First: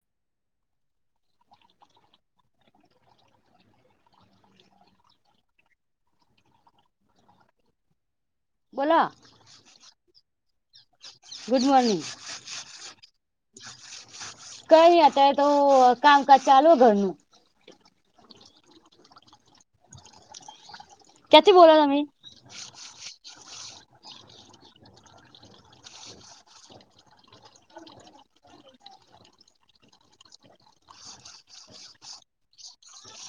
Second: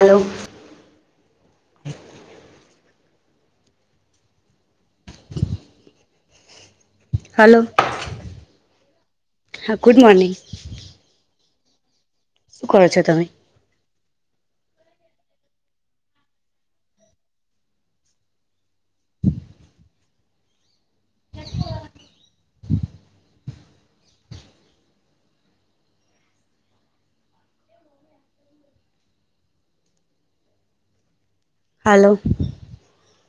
Hello hello બોલો હા good morning good morning શું કરો છો તમે? કઈ નઈ અત્યારે તો હું કામકાજ ચાલુ હે ઘરનું ક્યાથી બોલો તમે? હાલો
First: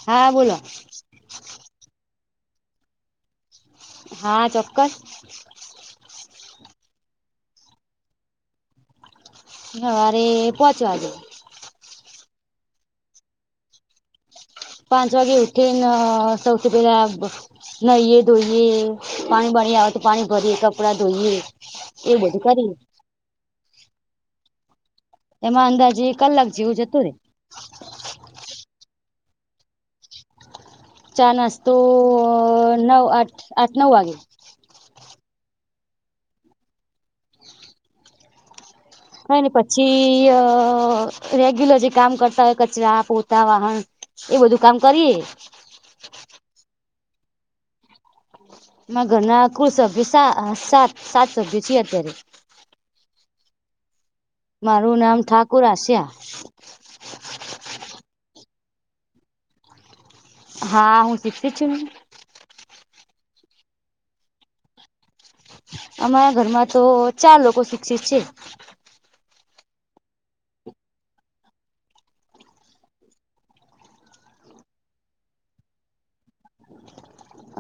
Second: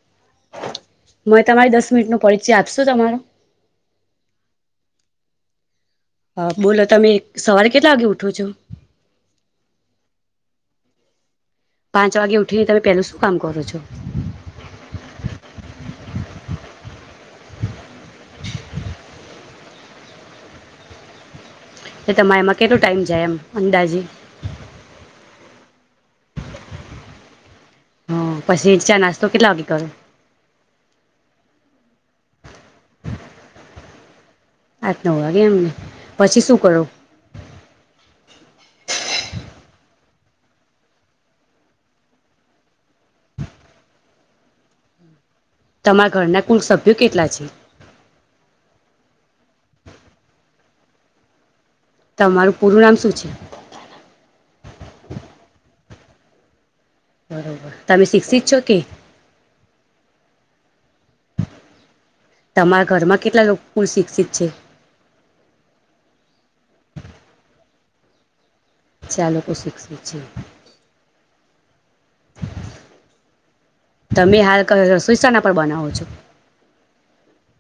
હા બોલો મને તમારી દસ મિનિટનો પરિચય આપસો તમારો હા ચોક્કસ હા બોલો તમે સવારે કેટલા વાગે ઉઠો છો? સવારે પાંચ વાગે પાંચ વાગે ઉઠી તમે પેલું શું કામ કરો છો. પાંચ વાગે ઉઠીને સૌથી પેલા નહીએ ધોઈએ પાણી બારી આવે તો પાણી ભરીએ કપડાં ધોઈએ. એ બધું તમારે એમાં કરીએ કેટલો ટાઈમ જાય એમ અંદાજે એમાં અંદાજે કલાક જેવું જતુંરે હમ્મ પછી ચા નાસ્તો કેટલા વાગે કરો ચા નાસ્તો નવ આઠ આઠ નવ વાગે આઠ નવ વાગે એમને પછી શું કરો કઈ નહીં પછી રેગ્યુલર જે કામ કરતા હોય કચરા પોતા વાહણ એ બધું કામ કરીએે તમારા ઘરના કુલ સભ્યો કેટલા છે. મારા ઘરના કુલ સભ્યો સા સાત સાત સભ્યો છીએ અત્યારે. તમારું પૂરું નામ શું છે? મારું નામ ઠાકુર આશિયા બરોબર તમે શિક્ષિત છો કે હા હું શિક્ષિત છું ને તમારા ઘરમાં કેટલા લોકો કુલ શિક્ષિત છે. અમારા ઘરમાં તો ચાર લોકો શિક્ષિત છે. ચાર લોકો શિક્ષિત છે તમે હાલ કે રસોઈ શેના પર બનાવો છો?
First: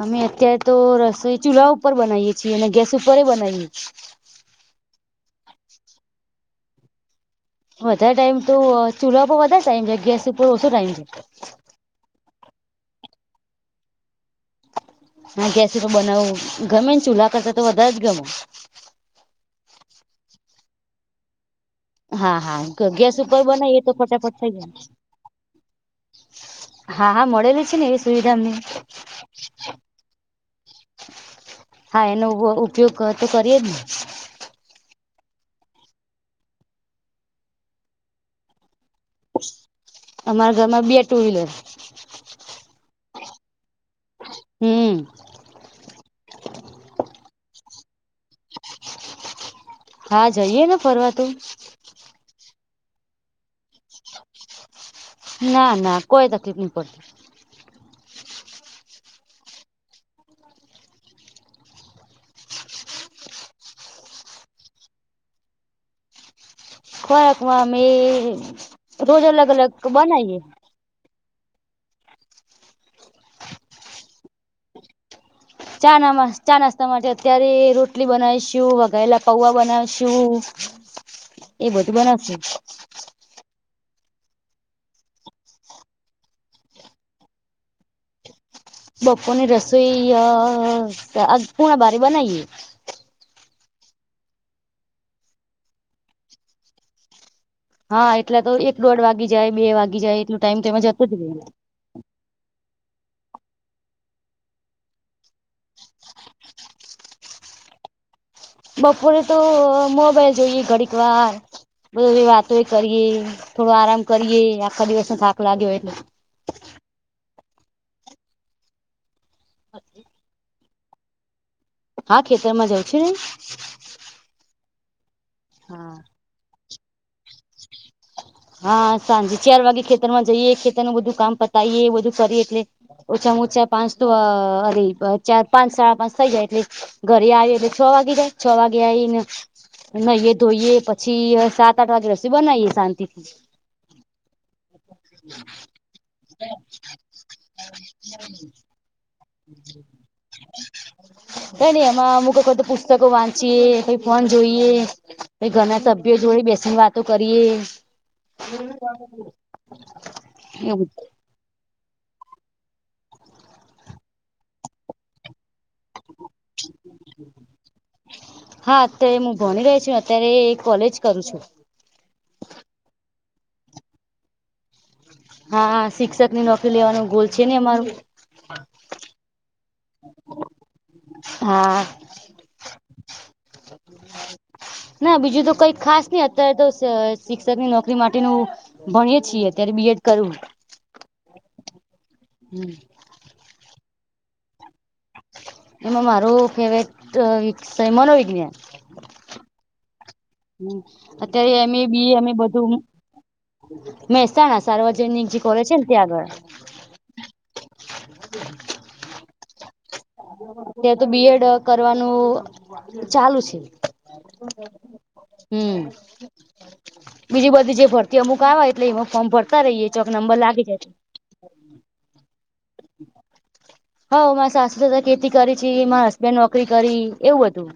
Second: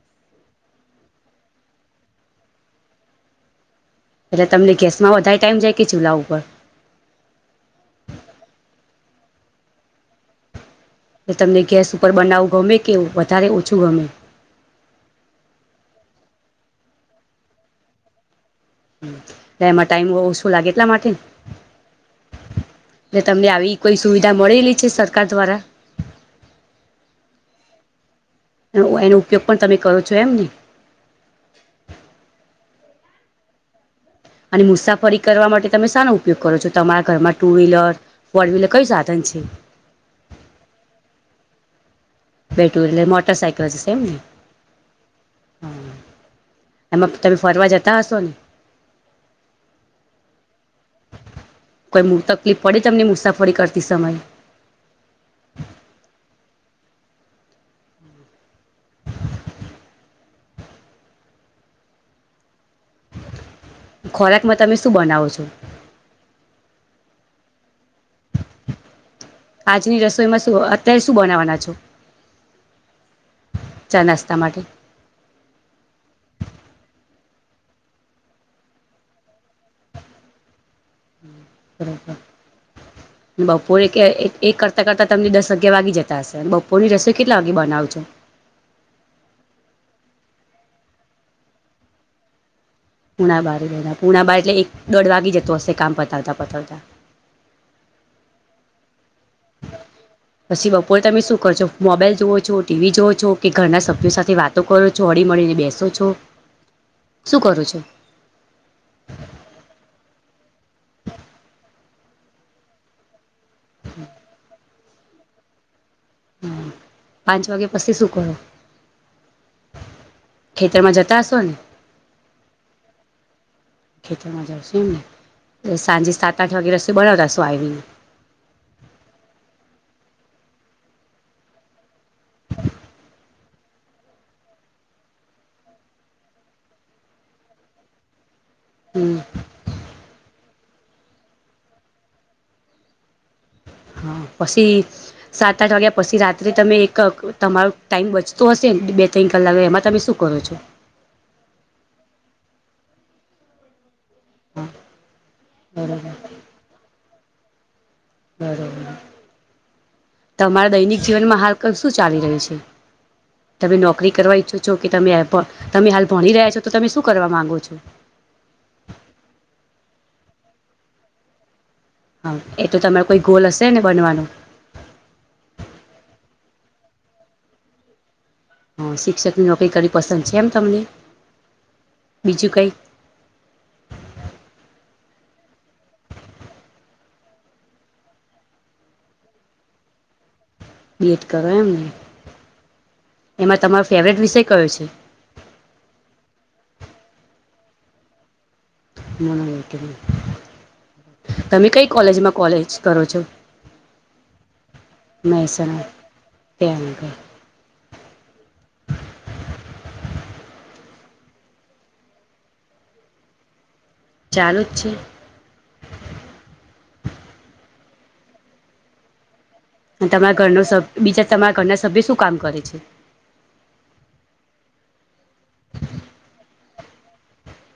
અમે અત્યારે તો રસોઈ ચૂલ્લા ઉપર બનાવીએ છીએ અને ગેસ ઉપર બનાવીએ છીએ. એટલે તમને ગેસમાં વધારે ટાઈમ જાય કે ચૂલા ઉપર વધારે ટાઈમ તો ચુલા પર વધારે ટાઈમ જોય, ગેસ ઉપર ઓછો ટાઈમ જોય. એ તમને ગેસ ઉપર બનાવું ગમે કે વધારે ઓછું ગમે ના ગેસ ઉપર બનાવવું ગમે ને ચૂલા કરતા તો વધારે જ ગમે એમાં ટાઈમ ઓછો લાગે એટલા માટે હા હા ગેસ ઉપર તમને આવી બનાવીએ તો કોઈ ફટાફટ સુવિધા થઈ જાય મળેલી છે સરકાર દ્વારા? હા, હા મળેલી છે ને એવી સુવિધા અમને એનો ઉપયોગ પણ તમે કરો છો એમને હા, એનો ઉપયોગ તો કરીયે જ ને અને મુસાફરી કરવા માટે તમે શાનું ઉપયોગ કરો છો તમારા ઘરમાં ટુ વ્હીલર ફોરવીલર કયું સાધન છે. અમારા ઘરમાં બી ટુ વ્હીલર બે ટું વહીલર એટલે મોટર સાયકલ છે એમ ને હમ એમાં તમે ફરવા જતા હશો ને હા જઈએ ને ફરવા તો કોઈ તકલીફ પડે તમને મુસાફરી કરતી સમયે ના ના કોઈ તકલીફ નહી પડતી ખોરાકમાં તમે શું બનાવો છો ખોરાકમાં મે રોજ અલગ અલગ આજની રસોઈમાં બનાવીએ શું અત્યારે શું બનાવવાના છો ચા નાસ્તા માટે ચા ના ચા નાસ્તા માટે અત્યારે રોટલી બનાવીશું વગાયેલા પૌવા બનાવીશું એ બધું બનાવશું સરસ બપોરે એક એક કરતાં કરતાં તમને દસ અગિયાર વાગી જતા હશે બપોરની રસોઈ કેટલા વાગે બનાવો છો બપોર ની રસોઈ આ પોણા બારએ બનાવીએ પૂણા બાર પૂણા બાર એટલે એક દોઢ વાગી જતો હશે કામ પતાવતા પતાવતા? હા એટલે તો એક દોઢ વાગી જાય બે વાગી જાય એટલું ટાઈમ તો પછી એમાં બપોરે જતો જ તમે રહે શું કર છો? મોબાઈલ જોવો છો ટીવી જોવો છો કે ઘરના સભ્યો સાથે વાતો કરો છો હળી મળીને બેસો છો શું કરું છું? બપોરે તો મોબાઈલ જોઈએ ઘડીક વાર, બધી વાતો કરીએ થોડો આરામ કરીએ આખા દિવસ નો થાક લાગ્યો હોય એટલે, હા પાંચ વાગ્યા પછી શું કરો [inaudible] [inaudible] [inaudible] ખેતર માં જતા હશો ને? હા ખેતરમાં જવ છે ને ખેતરમાં જાશું અને હા સાંજે સાત આઠ વાગે રસોઈ બનાવતા હસો આવીને હા સાંજે ચાર વાગે ખેતર માં જઈએ ખેતર નું બધું કામ પતાવીએ એ બધું કરીએ એટલે, ઓછામાં ઓછા પાંચ તો અરે ચાર પાંચ સાડા પાંચ થઇ જાય એટલે, ઘરે આવી એ તો છ વાગી જાય, છ વાગે હમ આવીને નાહીએ ધોઈએ પછી સાત આઠ વાગે રસોઈ બનાવીએ શાંતિથી [inaudible] [inaudible] [inaudible] હા પછી સાત આઠ વાગ્યા પછી રાત્રે તમે એક, તમારો ટાઈમ બચતો હશેને બે ત્રણ કલાક એમાં તમે શું કરો છો? કઈ ની એમાં અમૂક [unintelligible] પુસ્તકો વાંચીયે [unintelligible] ફોન હા જોઈએ ઘરના બરોબર સભ્યો જોડે બેસીને વાતો કરીએ, બરોબર તમારા એવું દૈનિક જીવનમાં હાલ શું ચાલી રહયુ છે તમે નોકરી કરવા ઈચ્છો છો કે તમે તમે હાલ ભણી રહ્યાછો? તો તમે શું કરવા માંગો છો? હા અત્યારે હું ભણી રહી છું અત્યારે કોલેજ કરું છું. હા એ તો તમારે કોઈ ગોલ હશે ને બનવાનો? હા શિક્ષક ની નોકરી લેવાનો ગોલ છે ને અમારો, હા શિક્ષકની નોકરી કરવી પસંદ છે એમ તમને હા બીજું કંઈક? [inaudible] [inaudible] [unintelligible] [inaudible] ના બીજું તો કંઈ ખાસ નહિ અત્યારે તો શિક્ષક ની નોકરી માટેનું, ભણીએ છીએ અત્યારે બીએડ કરુ [unintelligible] બીએડ કરયુ ને? હમ, [inaudible] [inaudible] એમાં તમારો ફેવરેટ વિષય કયો છે? એમાં મારો ફેવરેટ વિષય મનોવિજ્ઞાન, હમ અત્યારે તમે અમે કઈ બીએ અને કોલેજમાં બધું, કોલેજ કરો છો મહેસાણા સાર્વજનિક જે કોલેજ છે ને ત્યાં આગળ, તે [inaudible] [inaudible] [inaudible] [inaudible] ત્યાં તો બી એડ કરવાનું ચાલુ છે. ચાલુ જ છે. હમ બીજી બધી જે ભરતી અમુક આવે એટલે એમાં ફોર્મ ભરીયે, ઊભા રહીએ જોબ અને નંબર તમારા ઘરનો લાગી જાય તો સભ બીજા તમારા ઘરના સભ્ય શું કામ કરે છે? હમ મારા સાસુ તો ખેતી કરી છે મારા હસબેન્ડ નોકરી કરી એવું હતું,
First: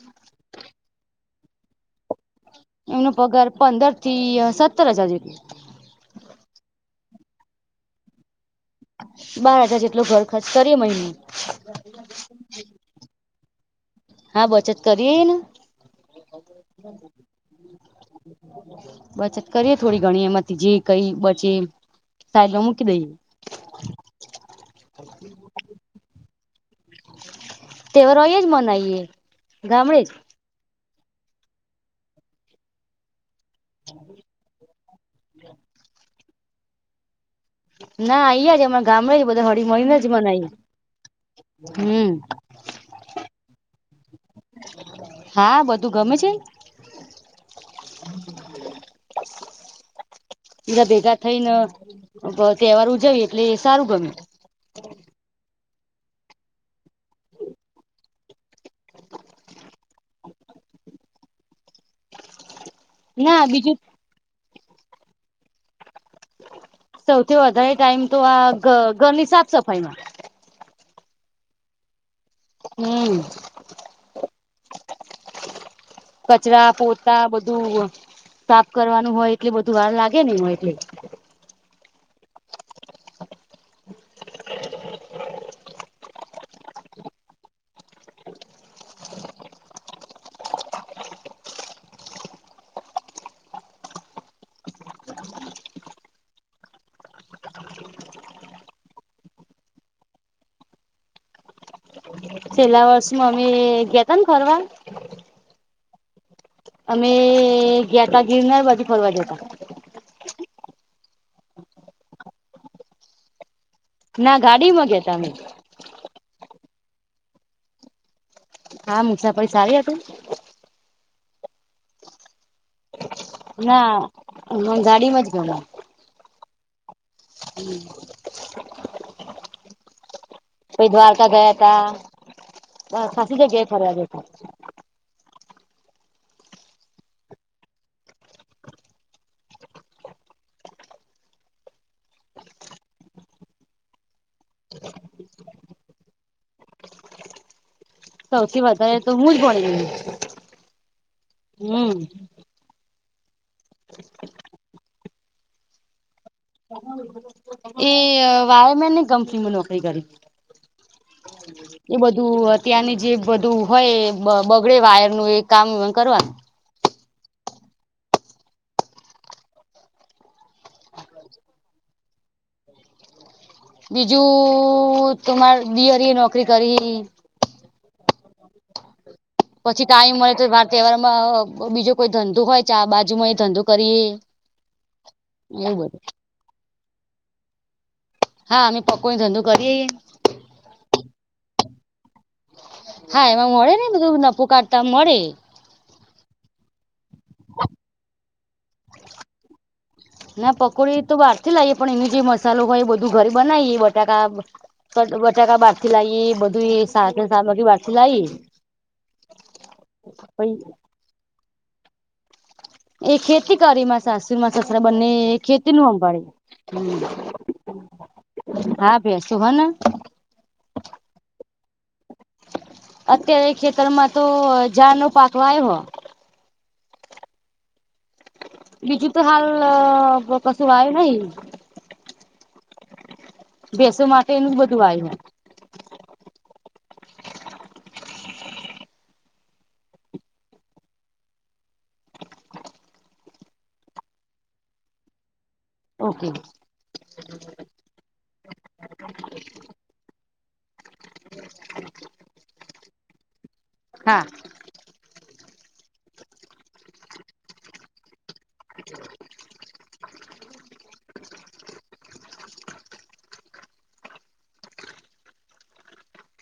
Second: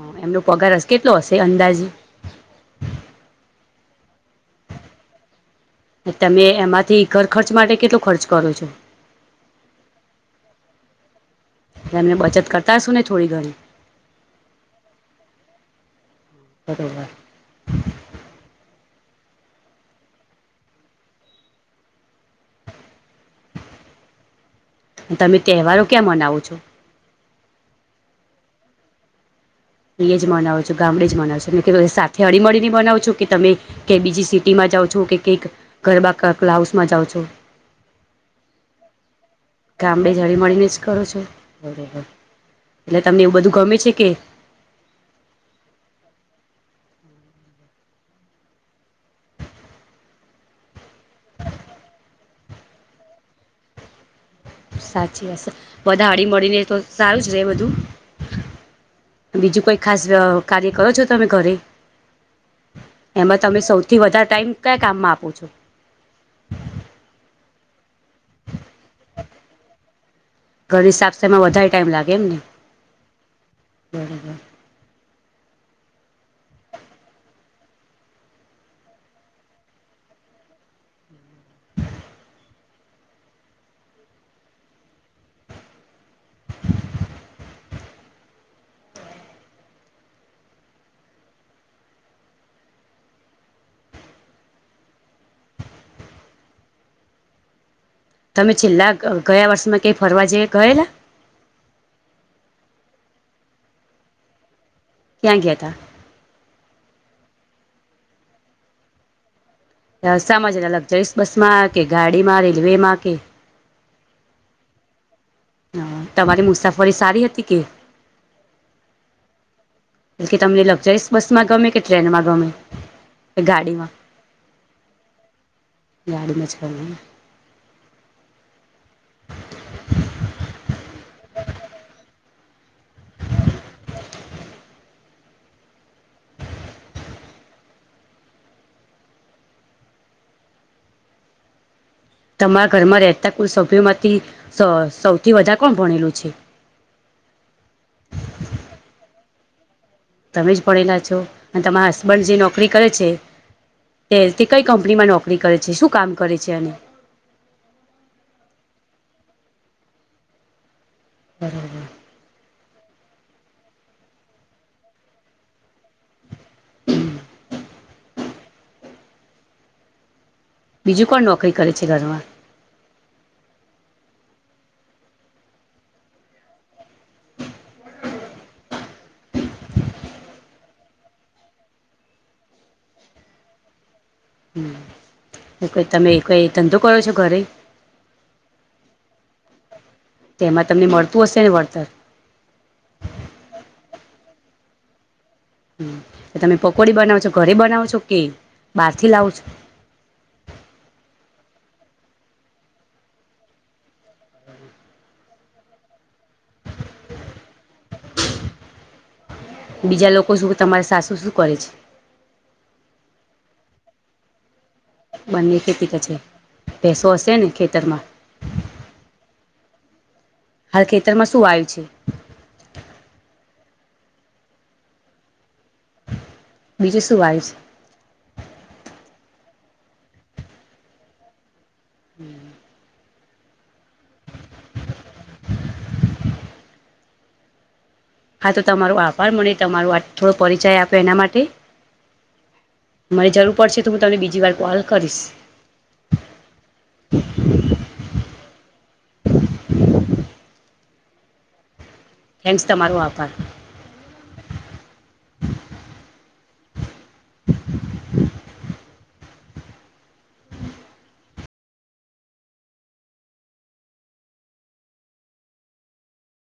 હમ એમનો પગાર કેટલો હશે અંદાજે? એમનો પગાર પંદર થી સત્તર હજાર જેટલો તમે એમાંથી ઘર ખર્ચ માટે કેટલો ખર્ચ કરો છો? બાર હજાર જેટલો ઘર ખર્ચ કરીએ મહિને, એમને બચત કરતા હશું ને થોડી ઘણી. હા બચત કરીએને. [inaudible] બચત કરીએ થોડી ઘણી એમાંથી જે કઈ બચે સાઈડમાં મૂકી દઈએ તમે તહેવારો ક્યાં મનાવો છો તેવરો જ મનાઈએ ત જ મનાવો છો ગામડે જ મનાવ છો સાથે હળી મળી ને બનાવો છો કે તમે કે બીજી સીટ ટીમાં જાઓ છો કે કંઈક ઘરબા ક ક્લાાઉસમાં જાઓ છો ના અહીંયા જ હમણાં ગામડાે જ બધા હળમીને જ ગામડે મને હળીમળીને જ કરો છો બરોબર હમ એટલે તમને એવું બધું ગમે છે કે હા બધું ગમે છે [inaudible] બીધા ભેગા થઈને તહેવાર ઉજાવ એટલે સારું ગમે સાચી વાત બધા હળ મળીને તો સારું જ રહેે બધું બીજું કોઈ ખાસ કાર્ય કરો છો તમે ઘરે એમાં ના તમે બીજું સૌથી વધારે ટાઈમ કયા કામમાં આપો છો સૌથી વધારે ટાઈમ તો આ ઘ ઘરની સાફ સફાઈમાં ઘર હિસાબ સામે વધારે ટાઈમ લાગે એમ ને હમમ [inaudible] કચરા પોતા બધું સાફ કરવાનું હોય એટલે બધું વાર લાગે નહ હો એટલે તમે છેલ્લા ગયા વર્ષમાં કઈ ફરવા જેઈએ કહેલા છેલ્લા વર્ષમાં અમે ગયાતા ને ખરવા ક્યાં ઘતા અમે ગયાતા ઘીરનાર બાજુ ફરવા જતા હતા રસ્તામાં છે લક્ઝરીસ બસ માં કે ગાડી માં રેલવે માં કે ના ગાડીમાં ગતામે હ તમારી મુસાફરી સારી હતી કે હા મુસા પૈસ આવી હતું એટલે કે તમને લગ જઈસ બસ માં ગમે કે ટ્રેનમાં ગમે કે ગાડીમાં ના હ ગાડીમાં જ ગણ ગાડી મછા હમ [inaudible] કો દ્વારકા ગયા તા બ ખાસી જ ગ થ્યા ગે છે તમારા ઘરમાં રહેતા કુલ સભ્યો માંથી સૌથી વધારે કોણ ભણેલું છે સૌથી વધારે તો હું જ ભણી ગું તમે જ પડેલા છો અને તમારા હસબન્ડ જે નોકરી કરે છે તે તે કઈ કંપનીમાં નોકરી કરે છે શું કામ કરે છે અને એ વાવ મેને કપની માં નોકરી કરી [inaudible] એ બધું અત્યારની જે બધું હોય બગડે વાયરનું એ કામ કરવાનું [inaudible] બીજું કોણ નોકરી કરે છે ઘરમાં બીજું તમારે દીયરીએ નોકરી કરી પછી તાઈમ મળે તો વાર તહેવારમાં બીજો કોઈ ધંધો હોય ચા બાજુમાં એ ધંધો કરીએ હમ એવું બધું તમે કોઈ ધંધો કરો છો ઘરે હા અમે પકો ને ધંધો કરીએએ તેમાં તમને મળતું હશે ને વળતર હા એમાં મળે ને બધું નફું કાઢતા મળે તમે પકોડી બનાવો છો ઘરે બનાવો છો કે બહારથી લાવો છો ના પકોડી તો બહાર થી લાવએ પણ એનું જે મસાલો હોય એ બધું ઘરે બનાવીએ બટાકા. બટાકા બારતી લાઈ બધું સા સામગ્રી બારતી લાયી. બીજા લોકો શું કે તમારી સાસુ શું કરે છે. એ ખેતી કરીમાં સાસુ માં સસરા બંને ખેતી નું હમ્ભાડે ભેસો હશે ને ખેતરમાં હા ભૈસું હ ને. હાલ ખેતરમાં શું વાયું છે. અત્યારે ખેતરમાં તો જાર નો પાક વાયો હ. બીજુ શું વાયુ છે. બીજું તો હાલ કશું વાયું નહી. [inaudible] ભેંસો માટે એનું જ બધું વાયુ હ. હા તો તમારો આભાર મને તમારો આટ થોડો પરિચય આપ્યો એના માટે. મને જરૂર પડશે તો હું તમને બીજી વાર કોલ કરીશ. ઓકે. [inaudible] થેન્ક્સ તમારો આભાર. હા. [inaudible] હ [inaudible]